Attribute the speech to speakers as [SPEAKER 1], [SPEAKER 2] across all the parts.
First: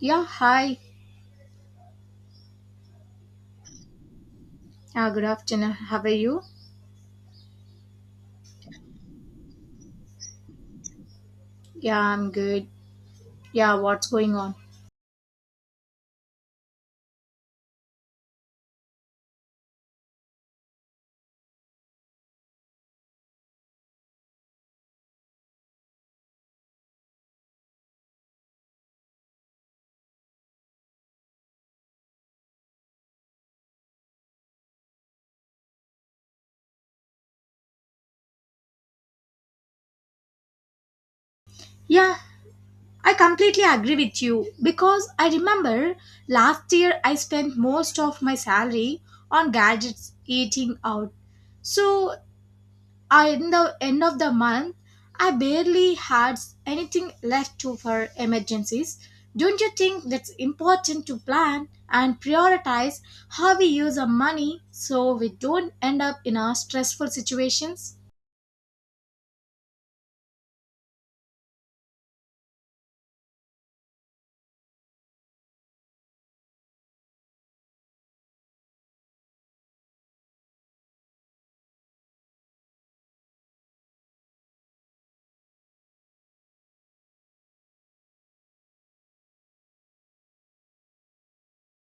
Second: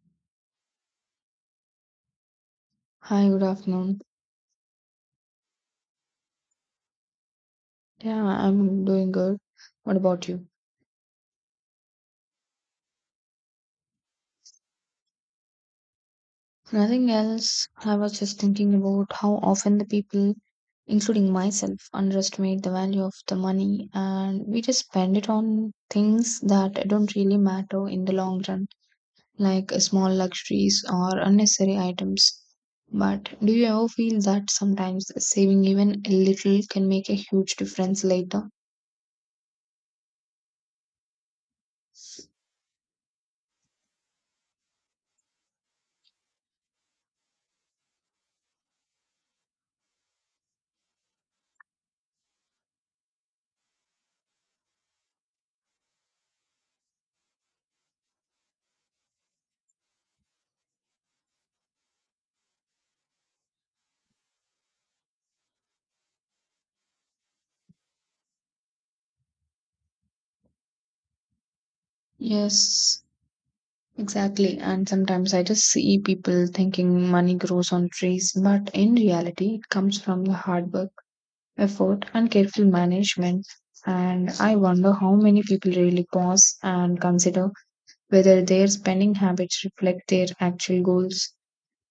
[SPEAKER 1] Yeah, hi.
[SPEAKER 2] Hi, good afternoon.
[SPEAKER 1] Yeah, good afternoon. How are you?
[SPEAKER 2] Yeah, I'm doing good. What about you?
[SPEAKER 1] Yeah, I'm good. Yeah, what's going on?
[SPEAKER 2] Nothing else. I was just thinking about how often the people, including myself, underestimate the value of the money, and we just spend it on things that don't really matter in the long run, like small luxuries or unnecessary items. But do you ever feel that sometimes saving even a little can make a huge difference later?
[SPEAKER 1] Yeah, I completely agree with you because I remember last year I spent most of my salary on gadgets eating out. So I, in the end of the month, I barely had anything left to for emergencies. Don't you think that's important to plan and prioritize how we use our money so we don't end up in our stressful situations?
[SPEAKER 2] Yes, exactly. And sometimes I just see people thinking money grows on trees, but in reality, it comes from the hard work, effort, and careful management. And I wonder how many people really pause and consider whether their spending habits reflect their actual goals.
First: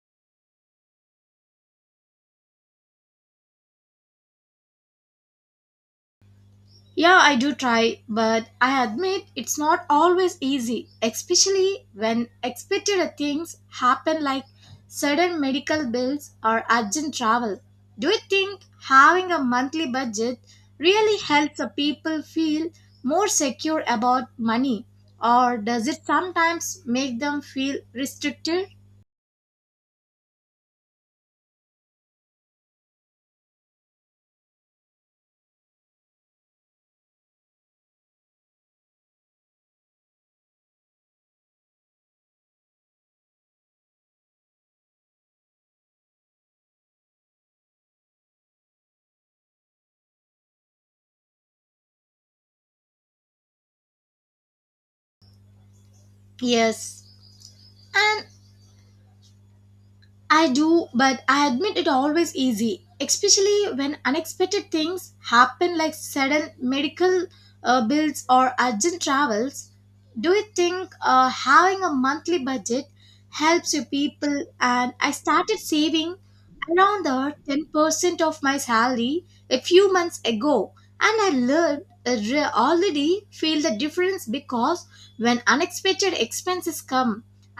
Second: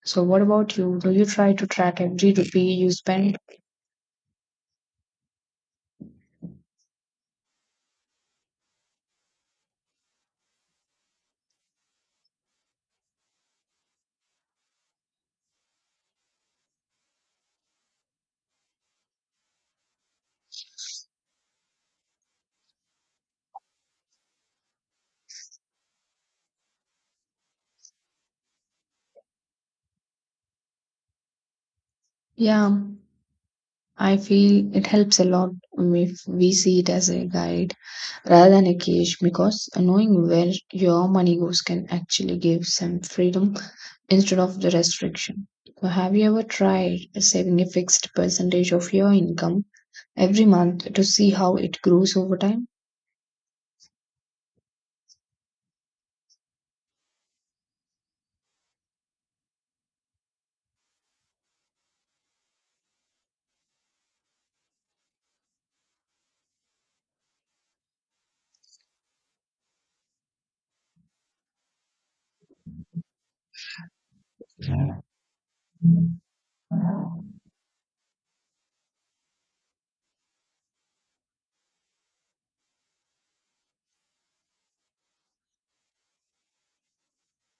[SPEAKER 2] So, what about you? Do you try to track every rupee you spend?
[SPEAKER 1] Yeah, I do try, but I admit it's not always easy, especially when expected things happen like sudden medical bills or urgent travel. Do you think having a monthly budget really helps the people feel more secure about money, or does it sometimes make them feel restricted?
[SPEAKER 2] Yeah. I feel it helps a lot if we see it as a guide rather than a cage, because knowing where your money goes can actually give some freedom instead of the restriction. So have you ever tried saving a fixed percentage of your income every month to see how it grows over time?
[SPEAKER 1] Yes. And I do, but I admit it always easy, especially when unexpected things happen like sudden medical bills or urgent travels. Do you think having a monthly budget helps you people? And I started saving around the 10% of my salary a few months ago and I learned already feel the difference because when unexpected expenses come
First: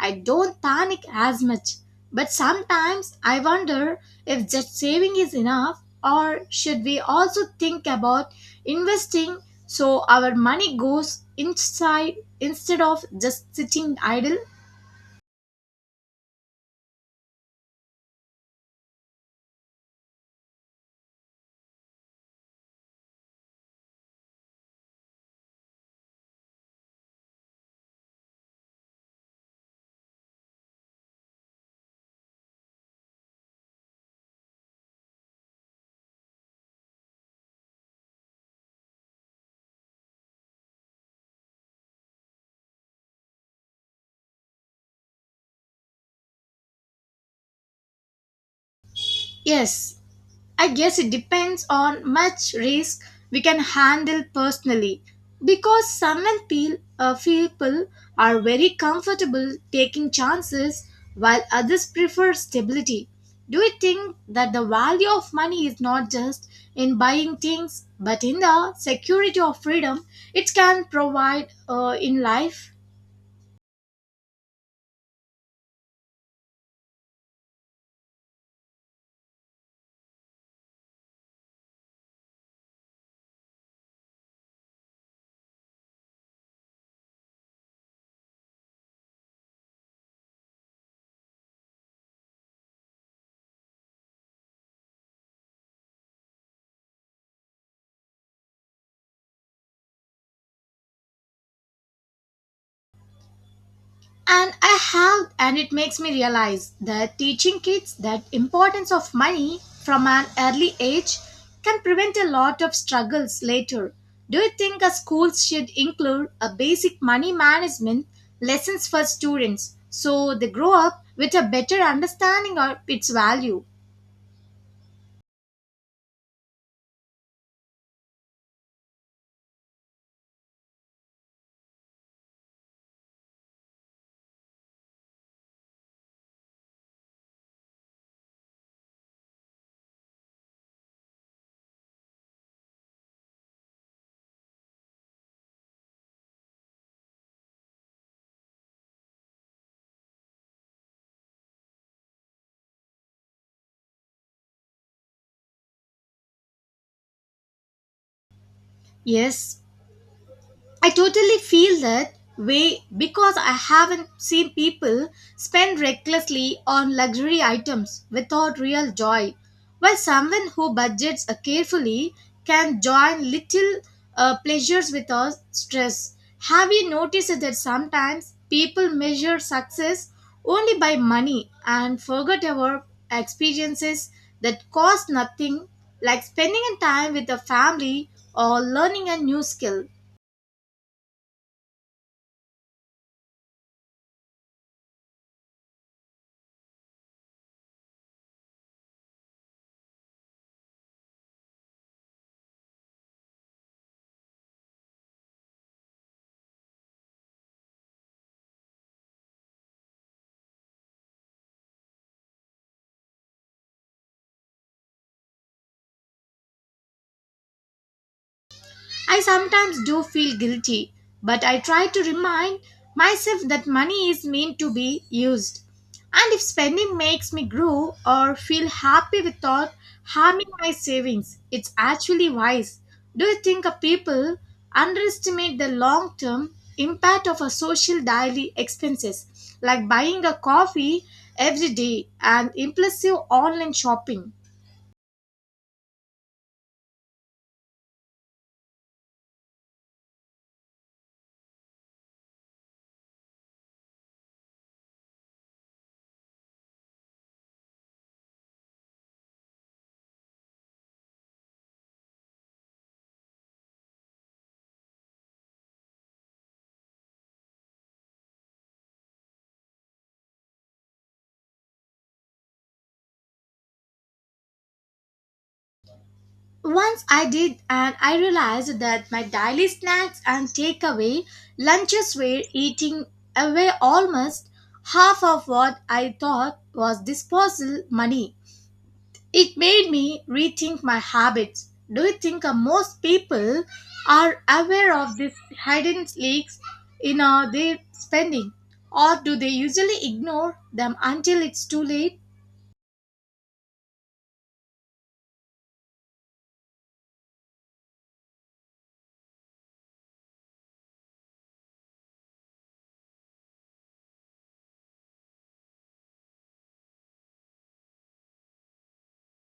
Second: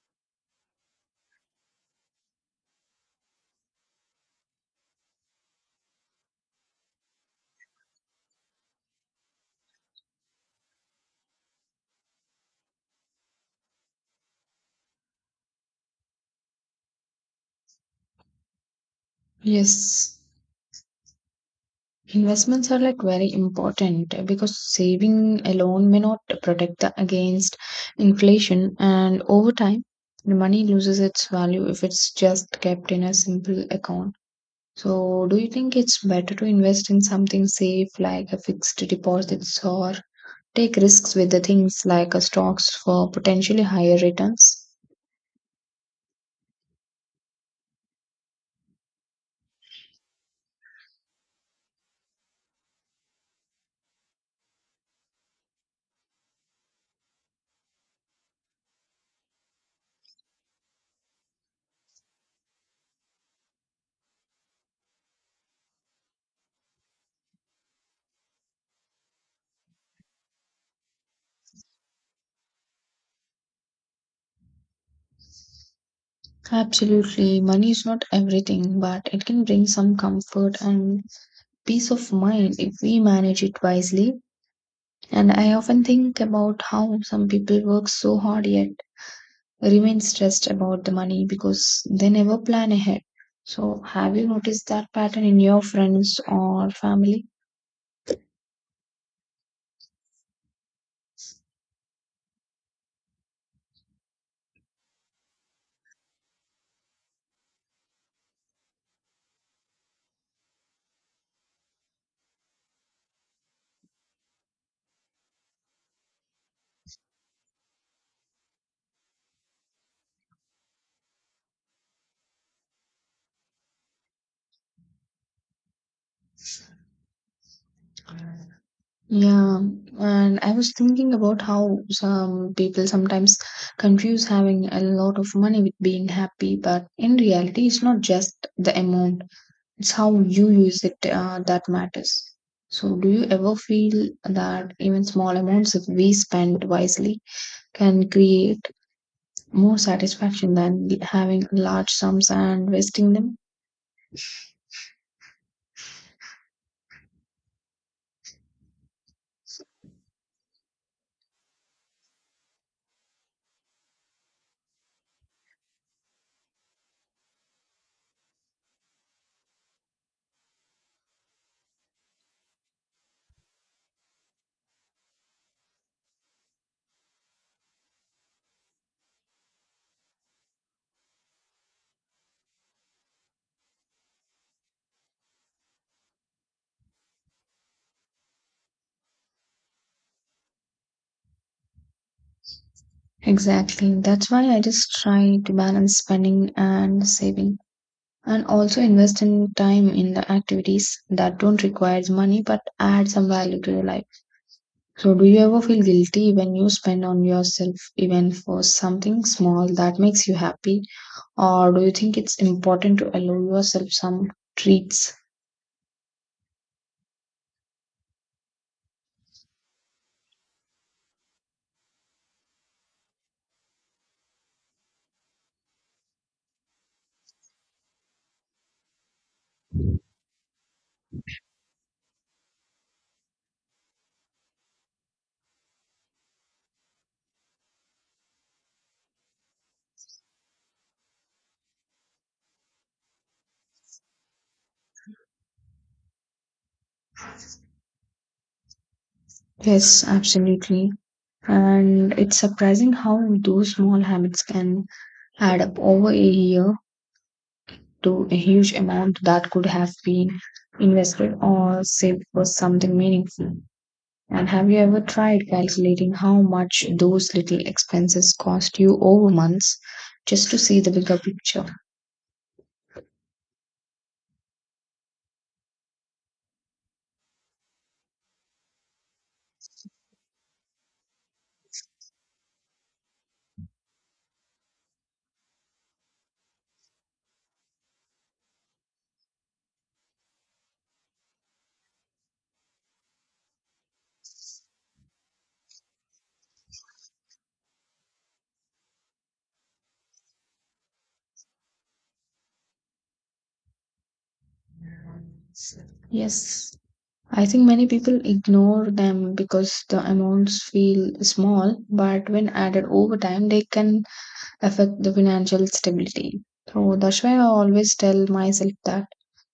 [SPEAKER 1] I don't panic as much, but sometimes I wonder if just saving is enough or should we also think about investing so our money goes inside instead of just sitting idle.
[SPEAKER 2] Yes. Investments are like very important, because saving alone may not protect the, against inflation, and over time, the money loses its value if it's just kept in a simple account. So, do you think it's better to invest in something safe like a fixed deposits, or take risks with the things like stocks for potentially higher returns?
[SPEAKER 1] Yes, I guess it depends on much risk we can handle personally because some people are very comfortable taking chances while others prefer stability. Do you think that the value of money is not just in buying things but in the security of freedom it can provide in life?
[SPEAKER 2] Absolutely, money is not everything, but it can bring some comfort and peace of mind if we manage it wisely. And I often think about how some people work so hard yet remain stressed about the money because they never plan ahead. So, have you noticed that pattern in your friends or family?
[SPEAKER 1] And I have, and it makes me realize that teaching kids that importance of money from an early age can prevent a lot of struggles later. Do you think a schools should include a basic money management lessons for students so they grow up with a better understanding of its value?
[SPEAKER 2] Yeah, and I was thinking about how some people sometimes confuse having a lot of money with being happy, but in reality, it's not just the amount, it's how you use it that matters. So, do you ever feel that even small amounts, if we spend wisely, can create more satisfaction than having large sums and wasting them.
[SPEAKER 1] Yes, I totally feel that way because I haven't seen people spend recklessly on luxury items without real joy, while someone who budgets carefully can join little pleasures without stress. Have you noticed that sometimes people measure success only by money and forget about experiences that cost nothing, like spending time with a family or learning a new skill?
[SPEAKER 2] Exactly. That's why I just try to balance spending and saving, and also invest in time in the activities that don't require money but add some value to your life. So do you ever feel guilty when you spend on yourself even for something small that makes you happy, or do you think it's important to allow yourself some treats?
[SPEAKER 1] I sometimes do feel guilty, but I try to remind myself that money is meant to be used. And if spending makes me grow or feel happy without harming my savings, it's actually wise. Do you think a people underestimate the long term impact of a social daily expenses like buying a coffee every day and impulsive online shopping?
[SPEAKER 2] Yes, absolutely. And it's surprising how those small habits can add up over a year to a huge amount that could have been invested or saved for something meaningful. And have you ever tried calculating how much those little expenses cost you over months just to see the bigger picture?
[SPEAKER 1] Once I did, and I realized that my daily snacks and takeaway lunches were eating away almost half of what I thought was disposable money. It made me rethink my habits. Do you think most people are aware of these hidden leaks in their spending, or do they usually ignore them until it's too late?
[SPEAKER 2] Yes, I think many people ignore them because the amounts feel small, but when added over time, they can affect the financial stability. So that's why I always tell myself that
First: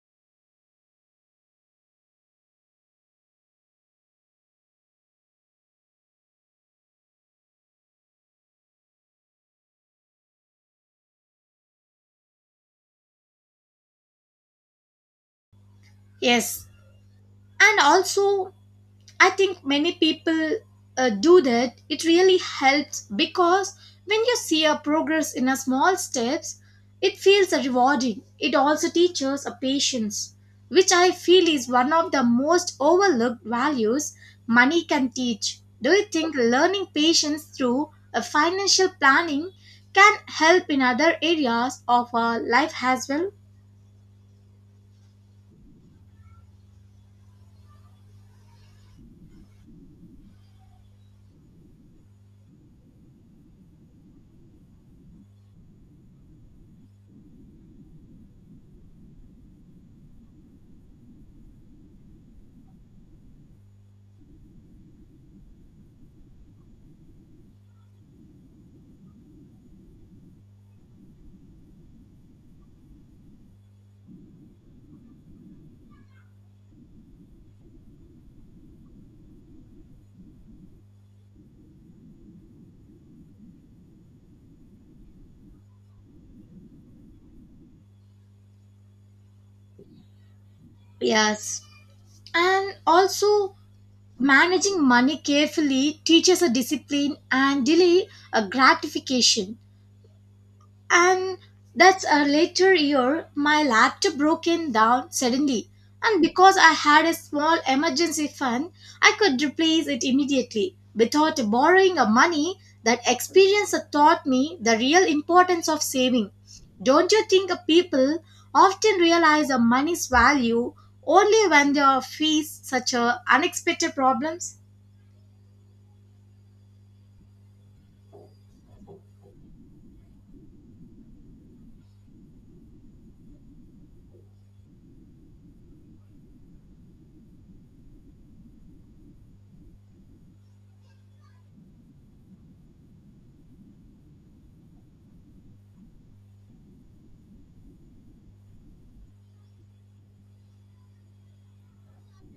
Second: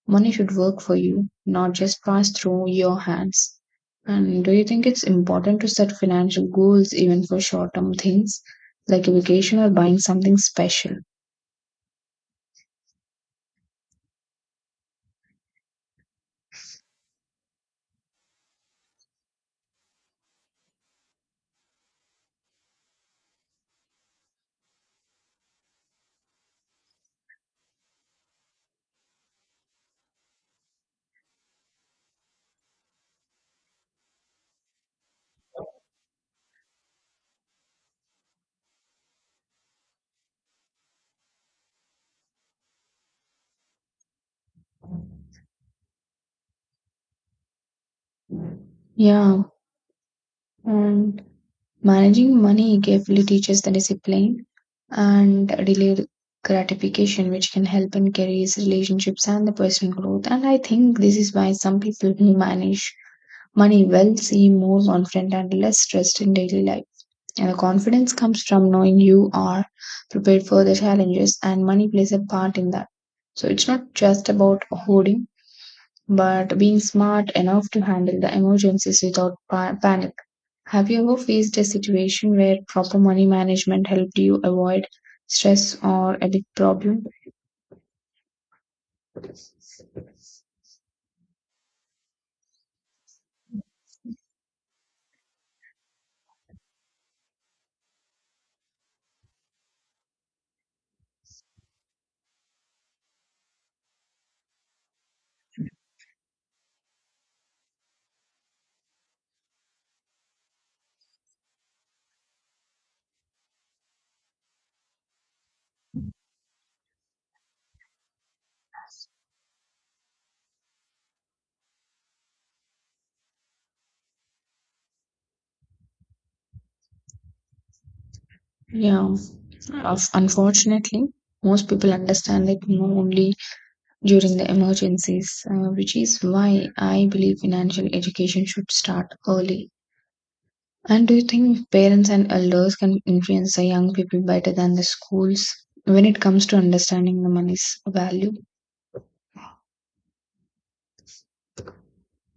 [SPEAKER 2] money should work for you, not just pass through your hands. And do you think it's important to set financial goals even for short term things like a vacation or buying something special?
[SPEAKER 1] Yes. And also, I think many people do that. It really helps because when you see a progress in a small steps, it feels rewarding. It also teaches a patience, which I feel is one of the most overlooked values money can teach. Do you think learning patience through a financial planning can help in other areas of our life as well?
[SPEAKER 2] Yeah, and managing money carefully teaches the discipline and delayed gratification, which can help in careers, relationships, and the personal growth. And I think this is why some people who manage money will seem more confident and less stressed in daily life. And the confidence comes from knowing you are prepared for the challenges, and money plays a part in that. So it's not just about hoarding, but being smart enough to handle the emergencies without panic. Have you ever faced a situation where proper money management helped you avoid stress or a big problem?
[SPEAKER 1] Yes. And also, managing money carefully teaches a discipline and delay a gratification. And that's a later year, my laptop broken down suddenly. And because I had a small emergency fund, I could replace it immediately without borrowing a money. That experience taught me the real importance of saving. Don't you think people often realize a money's value only when they face such a unexpected problems?
[SPEAKER 2] Yeah, unfortunately, most people understand it only during the emergencies, which is why I believe financial education should start early. And do you think parents and elders can influence the young people better than the schools when it comes to understanding the money's value?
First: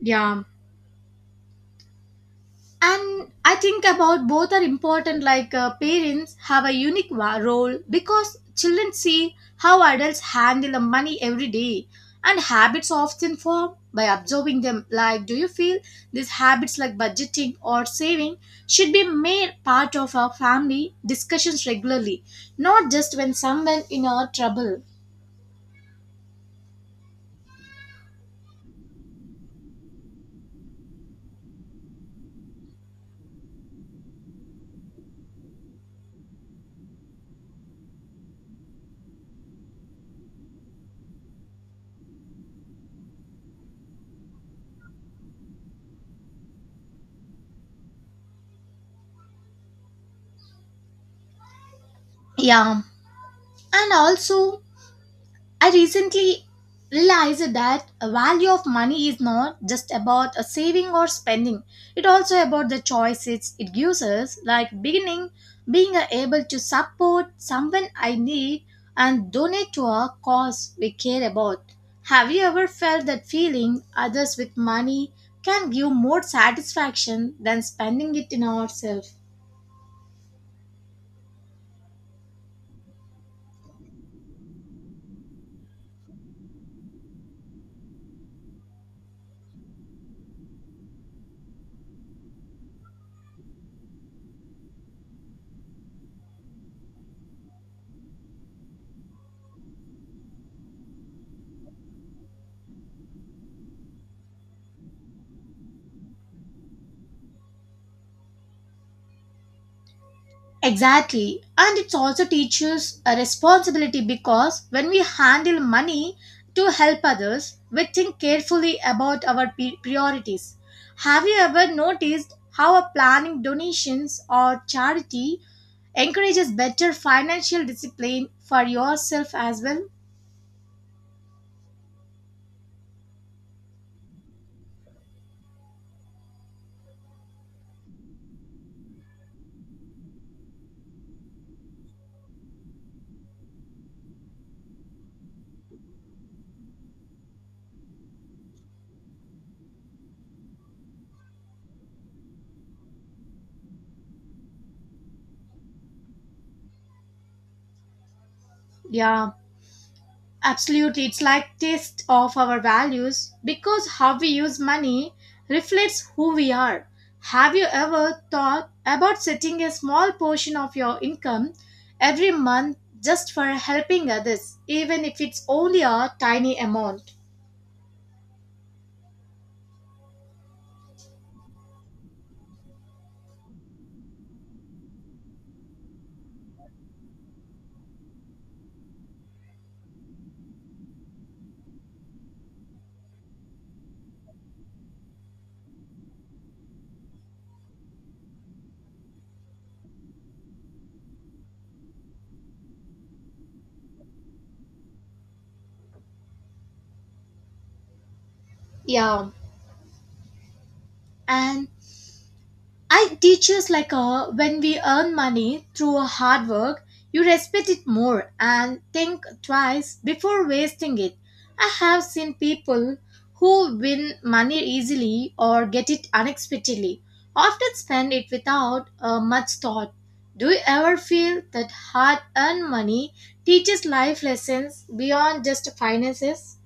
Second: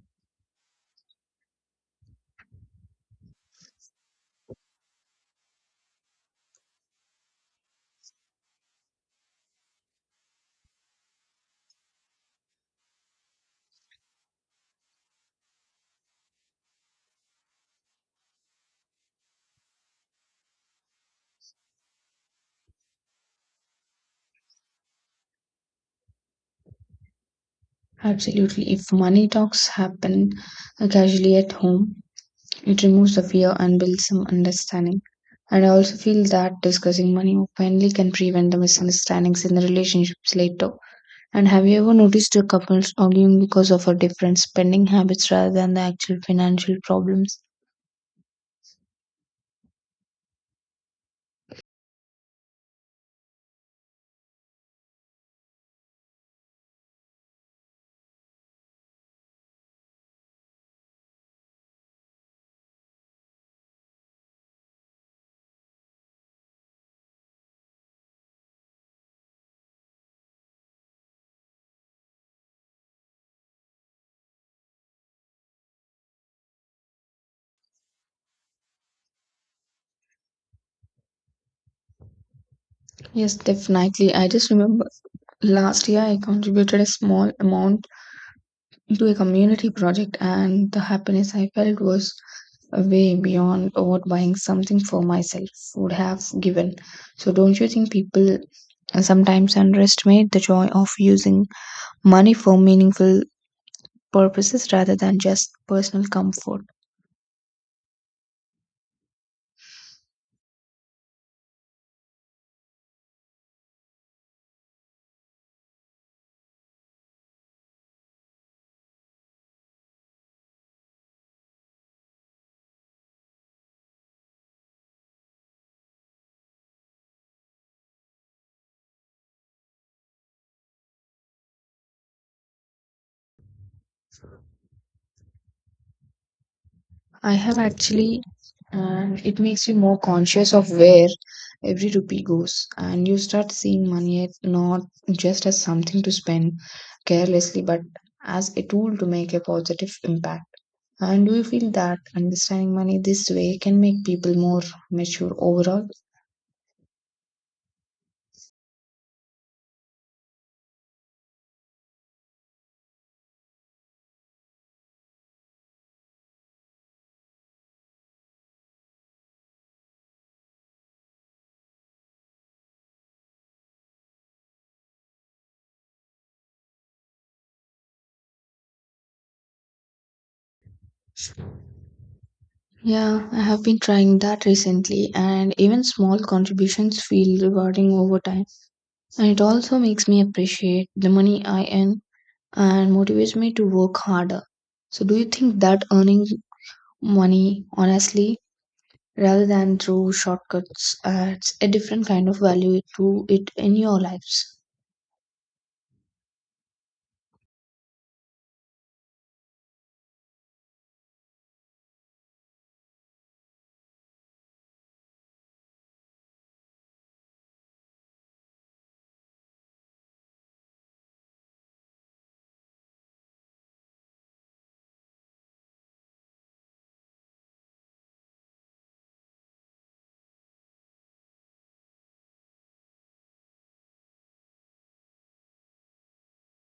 [SPEAKER 1] Yeah. And I think about both are important, like parents have a role because children see how adults handle the money every day, and habits often form by observing them. Like, do you feel these habits, like budgeting or saving, should be made part of our family discussions regularly, not just when someone in our trouble?
[SPEAKER 2] Absolutely. If money talks happen casually at home, it removes the fear and builds some understanding. And I also feel that discussing money openly can prevent the misunderstandings in the relationships later. And have you ever noticed your couples arguing because of our different spending habits rather than the actual financial problems?
[SPEAKER 1] Yeah. And also, I recently realized that a value of money is not just about a saving or spending. It also about the choices it gives us, like beginning being able to support someone I need and donate to a cause we care about. Have you ever felt that feeling others with money can give more satisfaction than spending it in ourselves?
[SPEAKER 2] Yes, definitely. I just remember last year I contributed a small amount to a community project, and the happiness I felt was way beyond what buying something for myself would have given. So, don't you think people sometimes underestimate the joy of using money for meaningful purposes rather than just personal comfort?
[SPEAKER 1] Exactly. And it also teaches a responsibility because when we handle money to help others, we think carefully about our priorities. Have you ever noticed how a planning donations or charity encourages better financial discipline for yourself as well?
[SPEAKER 2] I have actually, and it makes you more conscious of where every rupee goes, and you start seeing money as not just as something to spend carelessly, but as a tool to make a positive impact. And do you feel that understanding money this way can make people more mature overall?
[SPEAKER 1] Yeah, absolutely, it's like taste of our values because how we use money reflects who we are. Have you ever thought about setting a small portion of your income every month just for helping others, even if it's only a tiny amount?
[SPEAKER 2] Yeah, I have been trying that recently, and even small contributions feel rewarding over time. And it also makes me appreciate the money I earn and motivates me to work harder. So, do you think that earning money honestly rather than through shortcuts adds a different kind of value to it in your lives?
[SPEAKER 1] Yeah, and I teachers like her when we earn money through hard work, you respect it more and think twice before wasting it. I have seen people who win money easily or get it unexpectedly, often spend it without much thought. Do you ever feel that hard earned money teaches life lessons beyond just finances?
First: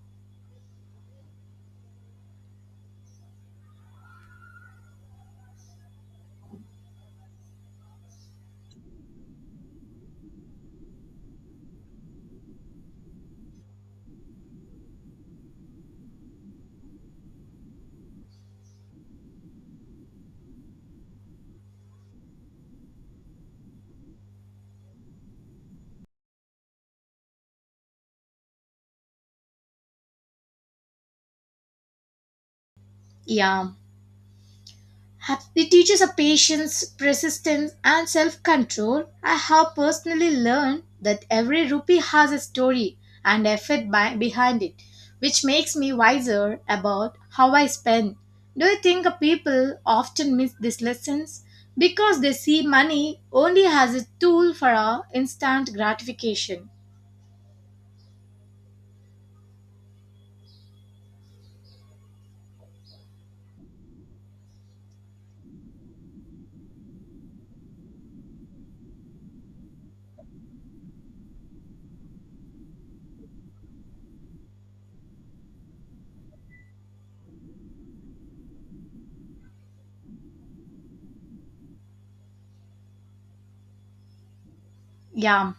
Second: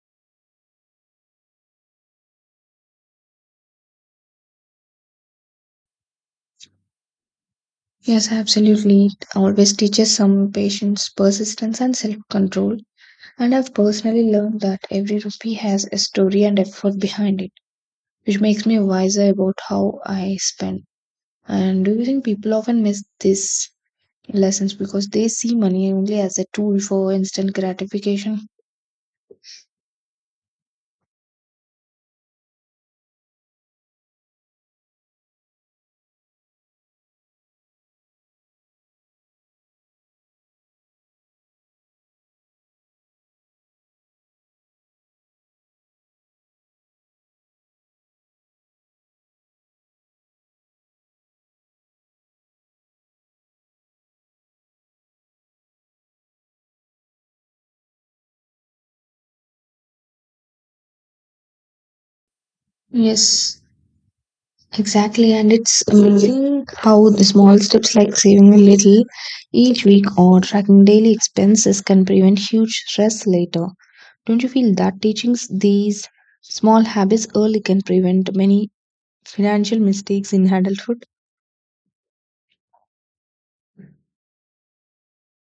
[SPEAKER 2] Yes, absolutely. It always teaches some patience, persistence, and self control. And I've personally learned that every rupee has a story and effort behind it, which makes me wiser about how I spend. And do you think people often miss this lessons because they see money only as a tool for instant gratification.
[SPEAKER 1] Yeah. It teaches a patience, persistence, and self control. I have personally learned that every rupee has a story and effort behind it, which makes me wiser about how I spend. Do you think people often miss these lessons because they see money only as a tool for our instant gratification?
[SPEAKER 2] Yes, exactly. And it's amazing how the small steps like saving a little each week or tracking daily expenses can prevent huge stress later. Don't you feel that teaching these small habits early can prevent many financial mistakes in adulthood?
[SPEAKER 1] Yeah,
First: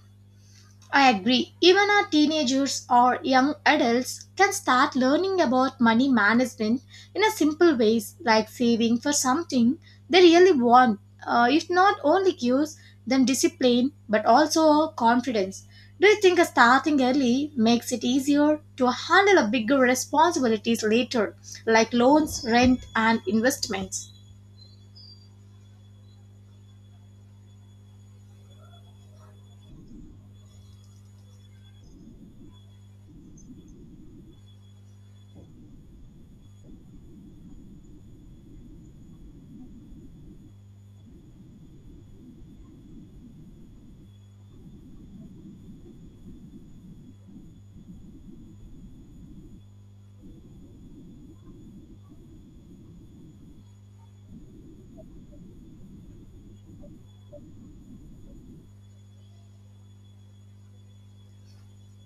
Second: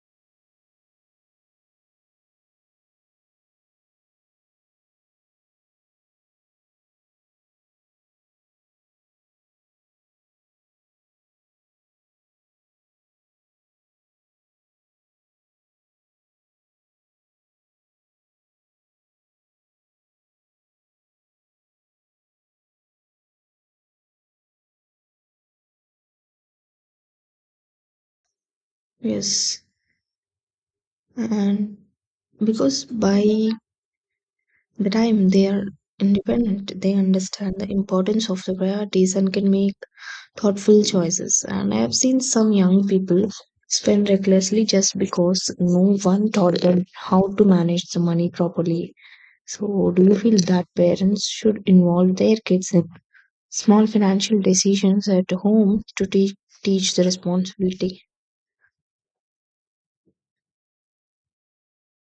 [SPEAKER 1] I agree. Even our teenagers or young adults can start learning about money management in a simple ways, like saving for something they really want. It not only gives them discipline but also confidence. Do you think starting early makes it easier to handle a bigger responsibilities later, like loans, rent, and investments?
[SPEAKER 2] Yes, and because by the time they are independent, they understand the importance of the priorities and can make thoughtful choices. And I have seen some young people spend recklessly just because no one taught them how to manage the money properly. So do you feel that parents should involve their kids in small financial decisions at home to teach the responsibility?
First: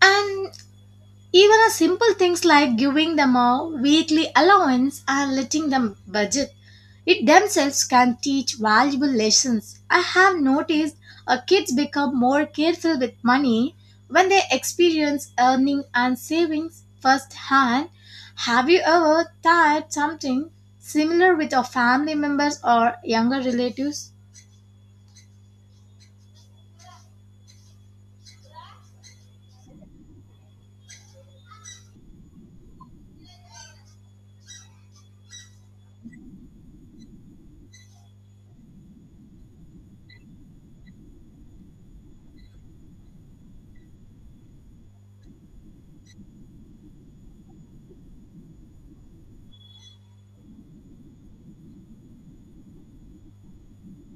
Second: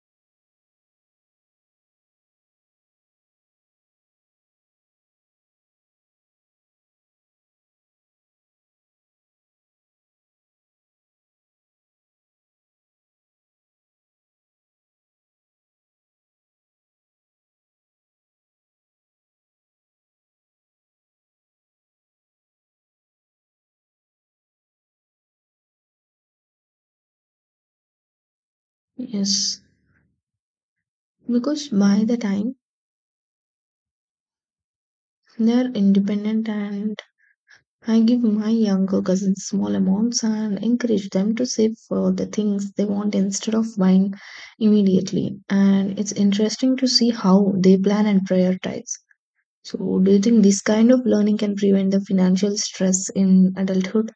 [SPEAKER 1] And even a simple things like giving them a weekly allowance and letting them budget it themselves can teach valuable lessons. I have noticed kids become more careful with money when they experience earning and savings firsthand. Have you ever tried something similar with your family members or younger relatives?
[SPEAKER 2] Yes, because by the time they are independent, and I give my younger cousins small amounts and encourage them to save for the things they want instead of buying immediately. And it's interesting to see how they plan and prioritize. So, do you think this kind of learning can prevent the financial stress in adulthood?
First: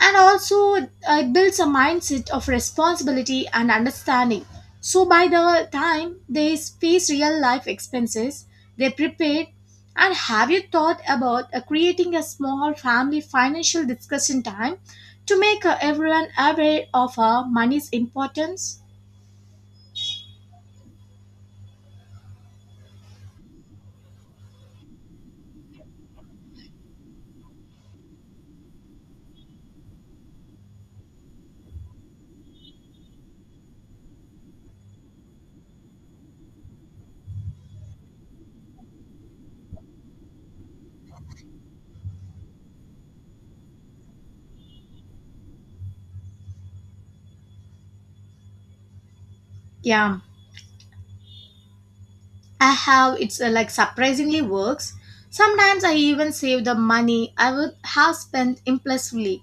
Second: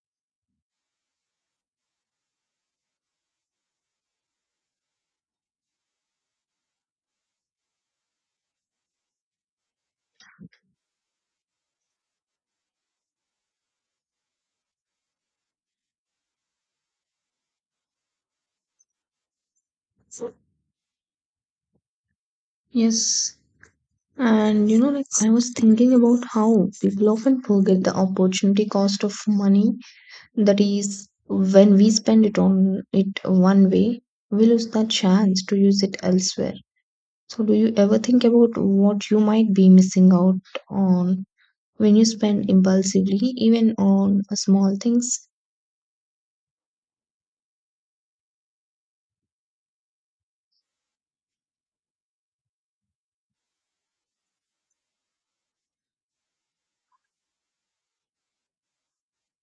[SPEAKER 1] And also it builds a mindset of responsibility and understanding so by the time they face real life expenses they're prepared. And have you thought about creating a small family financial discussion time to make everyone aware of money's importance?
[SPEAKER 2] Yes. And you know, like I was thinking about how people often forget the opportunity cost of money. That is, when we spend it on it one way, we lose the chance to use it elsewhere. So, do you ever think about what you might be missing out on when you spend impulsively, even on small things?
[SPEAKER 1] Yeah, I have. It's like surprisingly works. Sometimes I even save the money I would have spent impulsively.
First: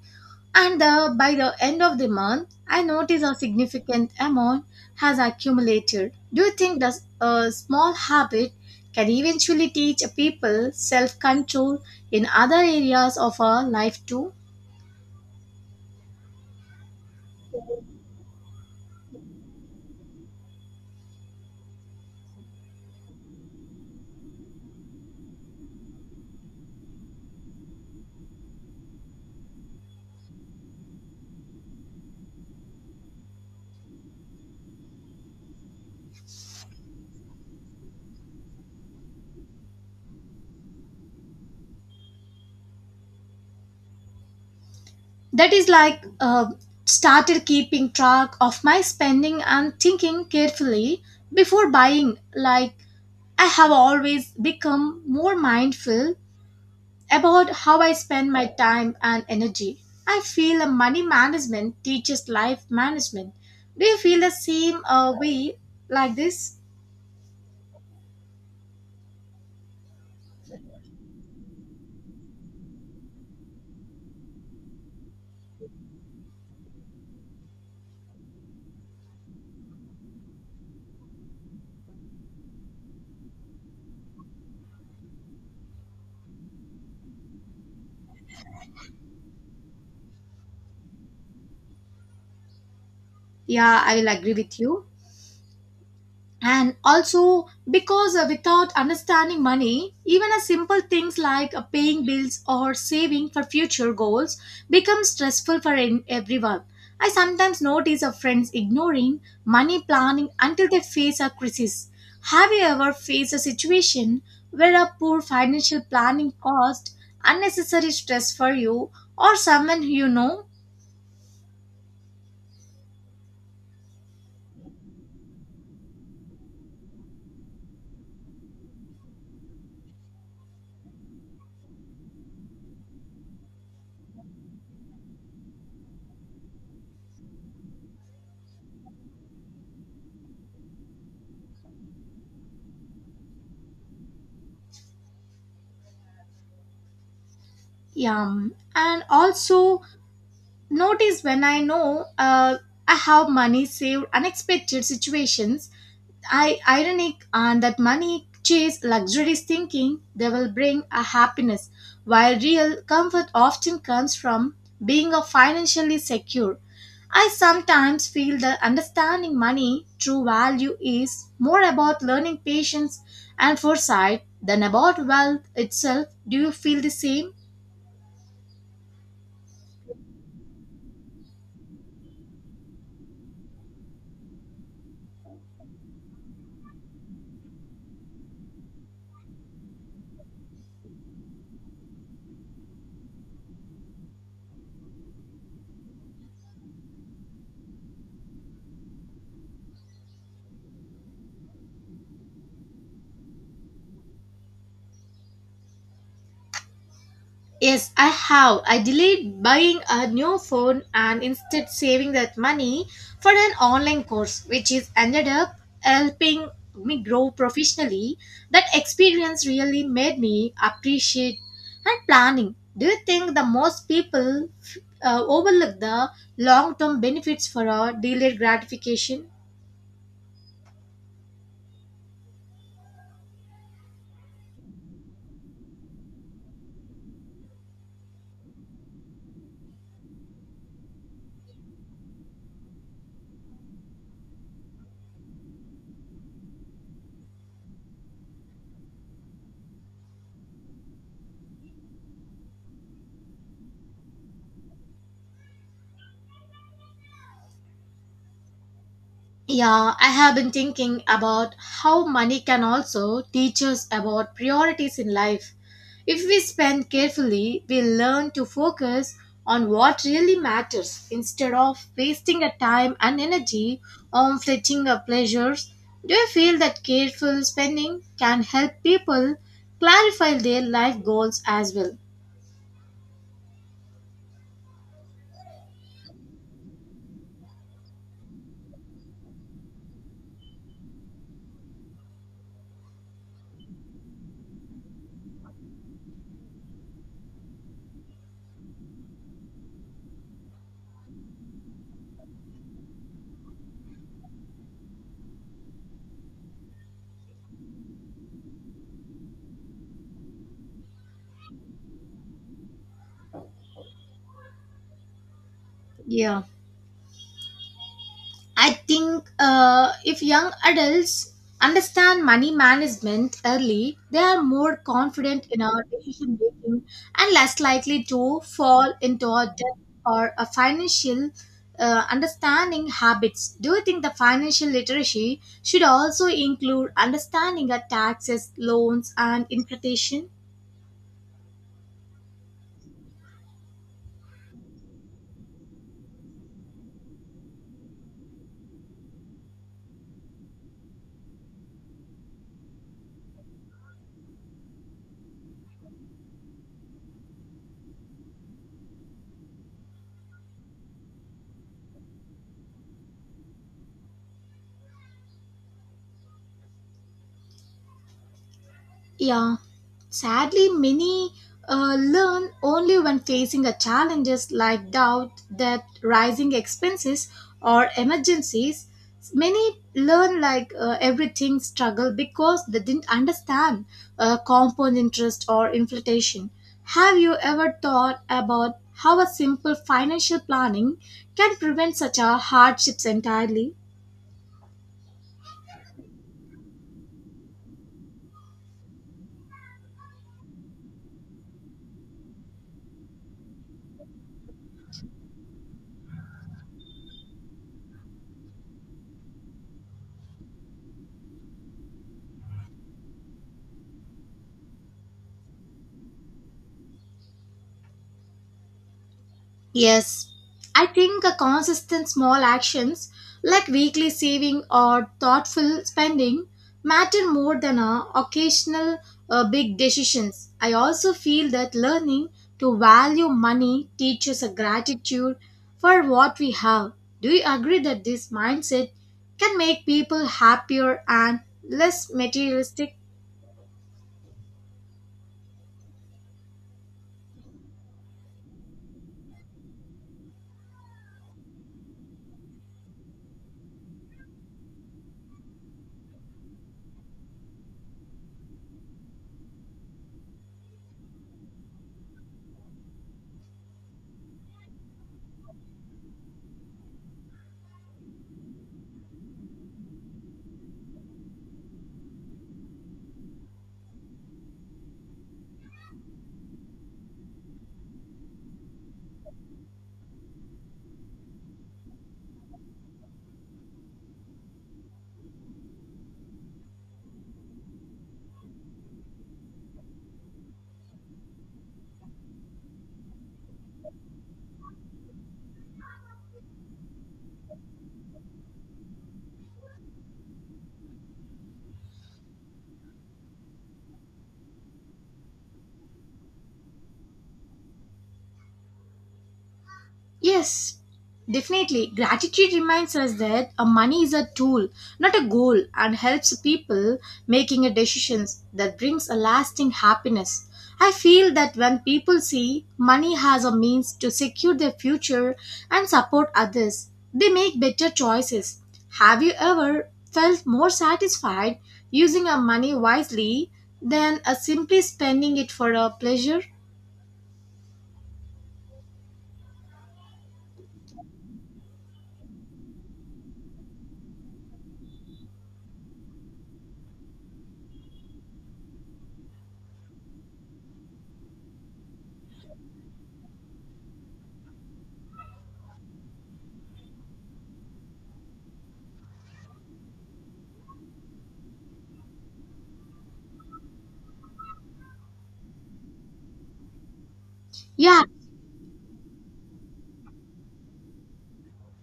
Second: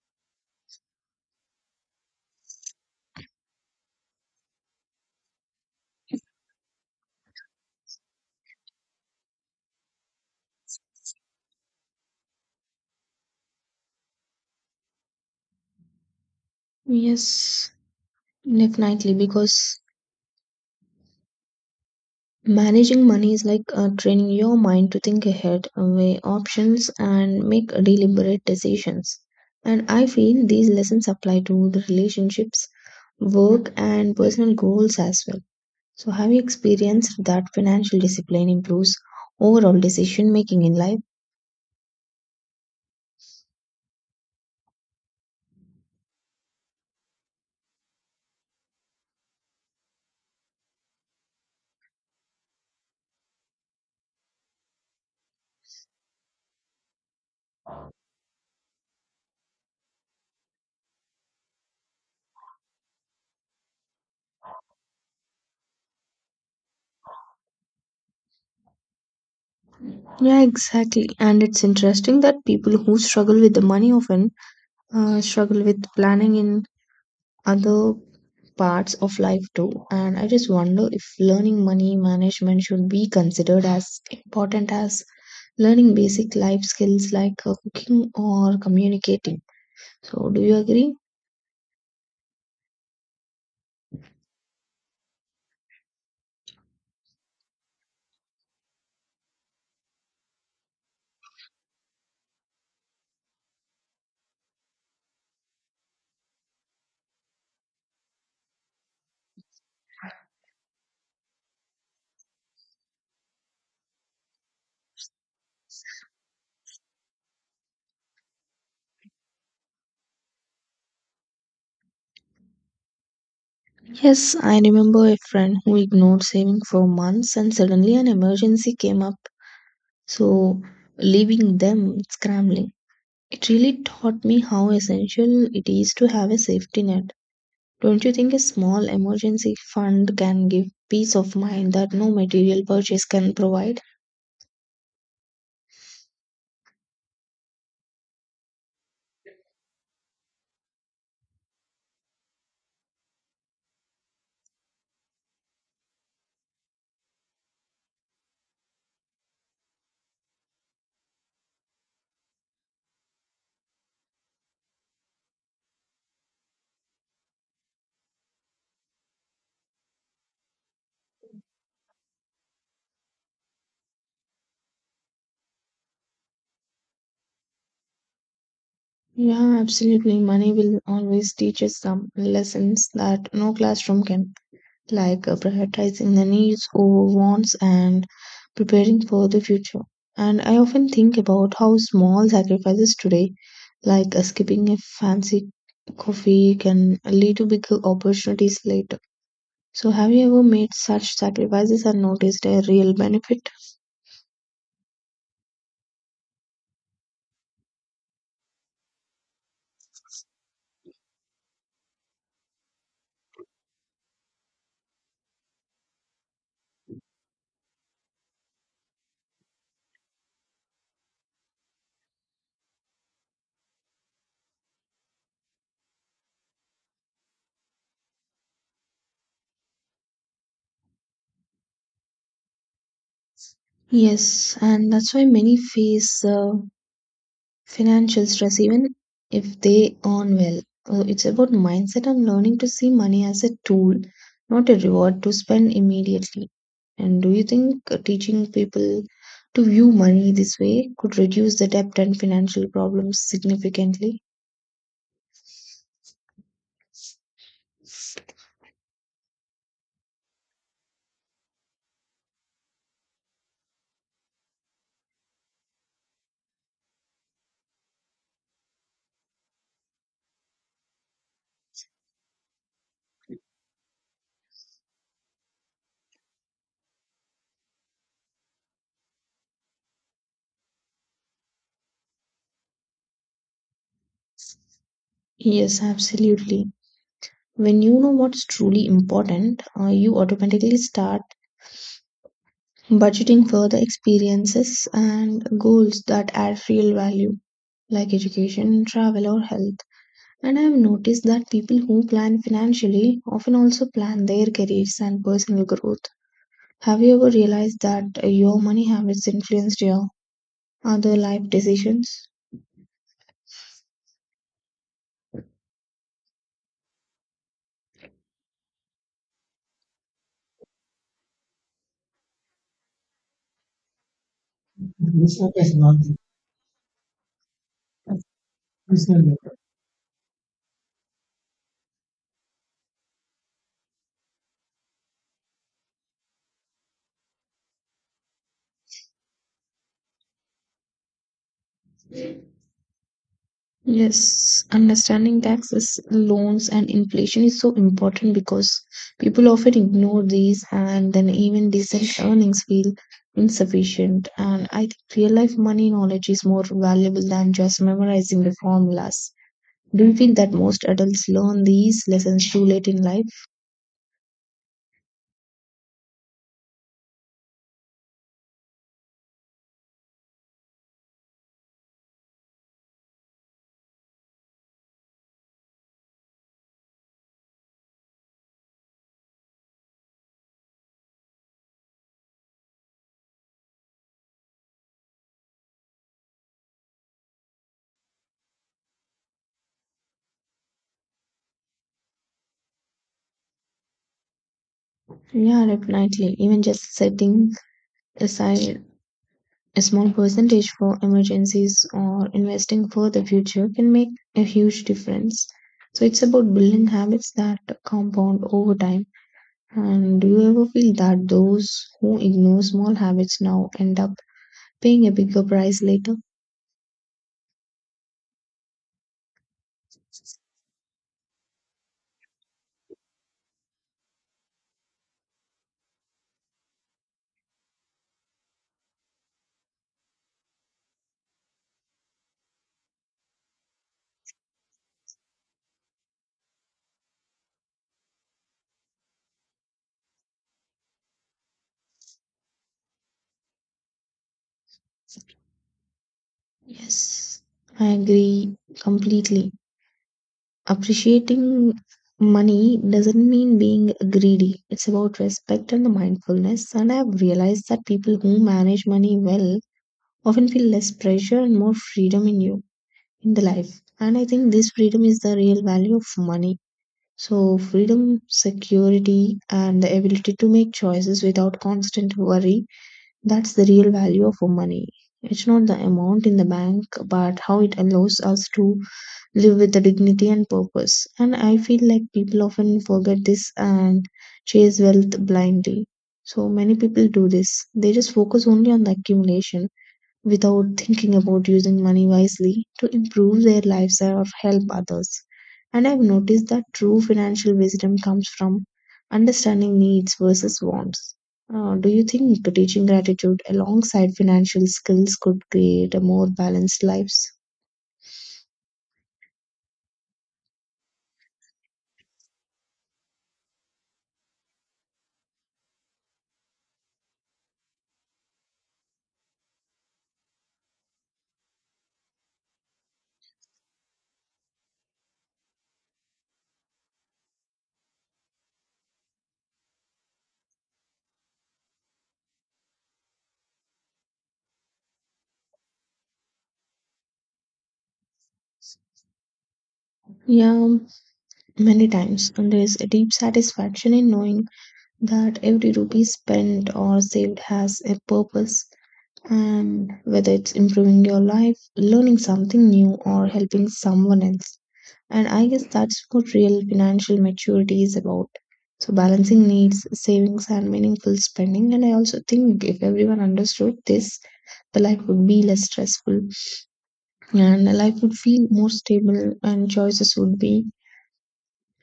[SPEAKER 1] And by the end of the month, I notice a significant amount has accumulated. Do you think that a small habit can eventually teach people self control in other areas of our life too?
[SPEAKER 2] Yes, definitely, because managing money is like training your mind to think ahead, weigh options, and make deliberate decisions. And I feel these lessons apply to the relationships, work, and personal goals as well. So, have you experienced that financial discipline improves overall decision making in life?
[SPEAKER 1] That is like started keeping track of my spending and thinking carefully before buying. Like I have always become more mindful about how I spend my time and energy. I feel a money management teaches life management. Do you feel the same way like this?
[SPEAKER 2] Yeah, exactly. And it's interesting that people who struggle with the money often struggle with planning in other parts of life too. And I just wonder if learning money management should be considered as important as learning basic life skills like cooking or communicating. So, do you agree?
[SPEAKER 1] Yeah, I will agree with you. And also because without understanding money even a simple things like paying bills or saving for future goals become stressful for everyone. I sometimes notice of friends ignoring money planning until they face a crisis. Have you ever faced a situation where a poor financial planning caused unnecessary stress for you or someone you know?
[SPEAKER 2] Yes, I remember a friend who ignored saving for months and suddenly an emergency came up. So, leaving them scrambling. It really taught me how essential it is to have a safety net. Don't you think a small emergency fund can give peace of mind that no material purchase can provide?
[SPEAKER 1] Yeah, and also notice when I know I have money saved unexpected situations, I ironic on that money chase luxuries thinking they will bring a happiness, while real comfort often comes from being a financially secure. I sometimes feel that understanding money true value is more about learning patience and foresight than about wealth itself. Do you feel the same?
[SPEAKER 2] Yeah, absolutely. Money will always teach us some lessons that no classroom can, like prioritizing the needs over wants and preparing for the future. And I often think about how small sacrifices today, like skipping a fancy coffee, can lead to bigger opportunities later. So, have you ever made such sacrifices and noticed a real benefit?
[SPEAKER 1] Yes, I have. I delayed buying a new phone and instead saving that money for an online course, which is ended up helping me grow professionally. That experience really made me appreciate and planning. Do you think the most people overlook the long-term benefits for a delayed gratification?
[SPEAKER 2] Yes, and that's why many face financial stress even if they earn well. It's about mindset and learning to see money as a tool, not a reward to spend immediately. And do you think teaching people to view money this way could reduce the debt and financial problems significantly?
[SPEAKER 1] Yeah, I have been thinking about how money can also teach us about priorities in life. If we spend carefully, we learn to focus on what really matters instead of wasting our time and energy on fleeting our pleasures. Do you feel that careful spending can help people clarify their life goals as well?
[SPEAKER 2] Yes, absolutely. When you know what's truly important, you automatically start budgeting for the experiences and goals that add real value, like education, travel, or health. And I have noticed that people who plan financially often also plan their careers and personal growth. Have you ever realized that your money habits influenced your other life decisions?
[SPEAKER 1] Yeah. I think if young adults understand money management early, they are more
[SPEAKER 2] This
[SPEAKER 1] confident in our decision making and less likely to fall
[SPEAKER 2] is not.
[SPEAKER 1] into a debt or a financial understanding habits. Do you think the financial literacy should also include understanding of taxes, loans, and interpretation?
[SPEAKER 2] Yes, understanding taxes, loans, and inflation is so important, because people often ignore these and then even decent earnings feel insufficient. And I think real life money knowledge is more valuable than just memorizing the formulas. Do you feel that most adults learn these lessons too late in life?
[SPEAKER 1] Yeah. Sadly, many learn only when facing a challenges like doubt, debt, rising expenses, or emergencies. Many learn like everything struggle because they didn't understand compound interest or inflation. Have you ever thought about how a simple financial planning can prevent such a hardships entirely?
[SPEAKER 2] Yeah, definitely. Even just setting aside a small percentage for emergencies or investing for the future can make a huge difference. So it's about building habits that compound over time. And do you ever feel that those who ignore small habits now end up paying a bigger price later?
[SPEAKER 1] Yes, I think a consistent small actions like weekly saving or thoughtful spending matter more than occasional big decisions. I also feel that learning to value money teaches a gratitude for what we have. Do you agree that this mindset can make people happier and less materialistic?
[SPEAKER 2] Yes, I agree completely. Appreciating money doesn't mean being greedy. It's about respect and mindfulness. And I've realized that people who manage money well often feel less pressure and more freedom in you in the life. And I think this freedom is the real value of money. So, freedom, security, and the ability to make choices without constant worry, that's the real value of money. It's not the amount in the bank, but how it allows us to live with a dignity and purpose. And I feel like people often forget this and chase wealth blindly. So many people do this, they just focus only on the accumulation without thinking about using money wisely to improve their lives or help others. And I've noticed that true financial wisdom comes from understanding needs versus wants. Do you think teaching gratitude alongside financial skills could create a more balanced lives?
[SPEAKER 1] Yes, definitely. Gratitude reminds us that a money is a tool, not a goal, and helps people making a decisions that brings a lasting happiness. I feel that when people see money has a means to secure their future and support others, they make better choices. Have you ever felt more satisfied using our money wisely than simply spending it for a pleasure?
[SPEAKER 2] Yeah, many times. And there's a deep satisfaction in knowing that every rupee spent or saved has a purpose, and whether it's improving your life, learning something new, or helping someone else. And I guess that's what real financial maturity is about. So, balancing needs, savings, and meaningful spending. And I also think if everyone understood this, the life would be less stressful, and the
[SPEAKER 1] Yeah,
[SPEAKER 2] life would feel more stable, and choices would be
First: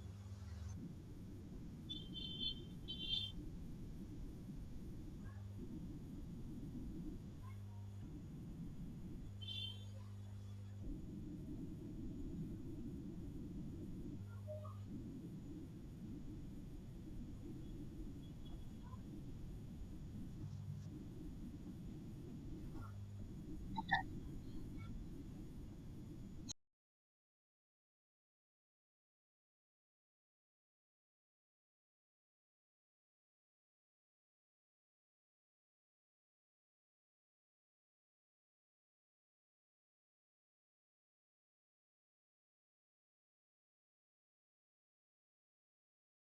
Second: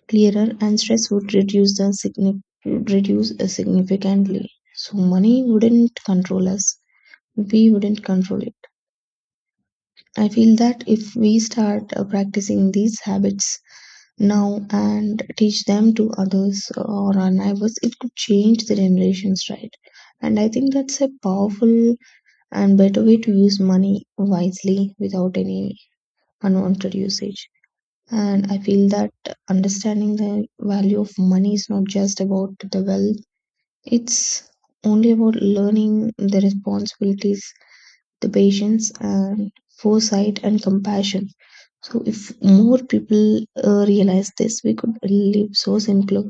[SPEAKER 2] clearer, and stress would reduce, reduce significantly. So, money wouldn't control us, we wouldn't control it. I feel that if we start practicing these habits now and teach them to others or our neighbors, it could change the generations, right? And I think that's a powerful and better way to use money wisely without any unwanted usage. And I feel that understanding the value of money is not just about the wealth, it's only about learning the responsibilities, the patience, and foresight and compassion. So if more people realize this, we could live so simpler,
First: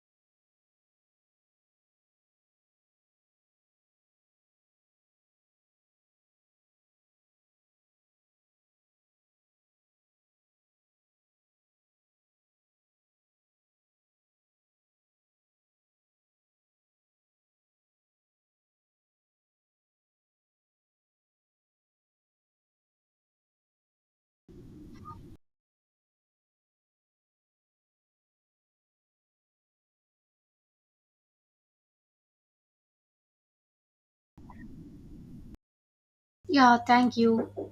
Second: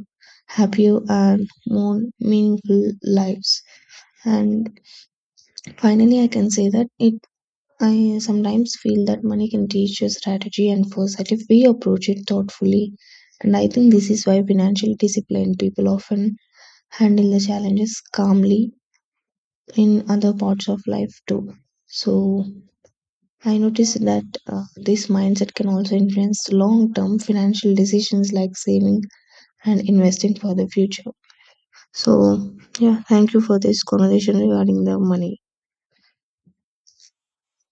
[SPEAKER 2] happier, and more meaningful lives. And finally, I can say that it. I sometimes feel that money can teach you strategy and foresight if we approach it thoughtfully. And I think this is why financially disciplined people often handle the challenges calmly in other parts of life too. So I noticed that this mindset can also influence long term financial decisions like saving and investing for the future. So, yeah, thank you for this conversation regarding the money.
[SPEAKER 1] yeah, thank you.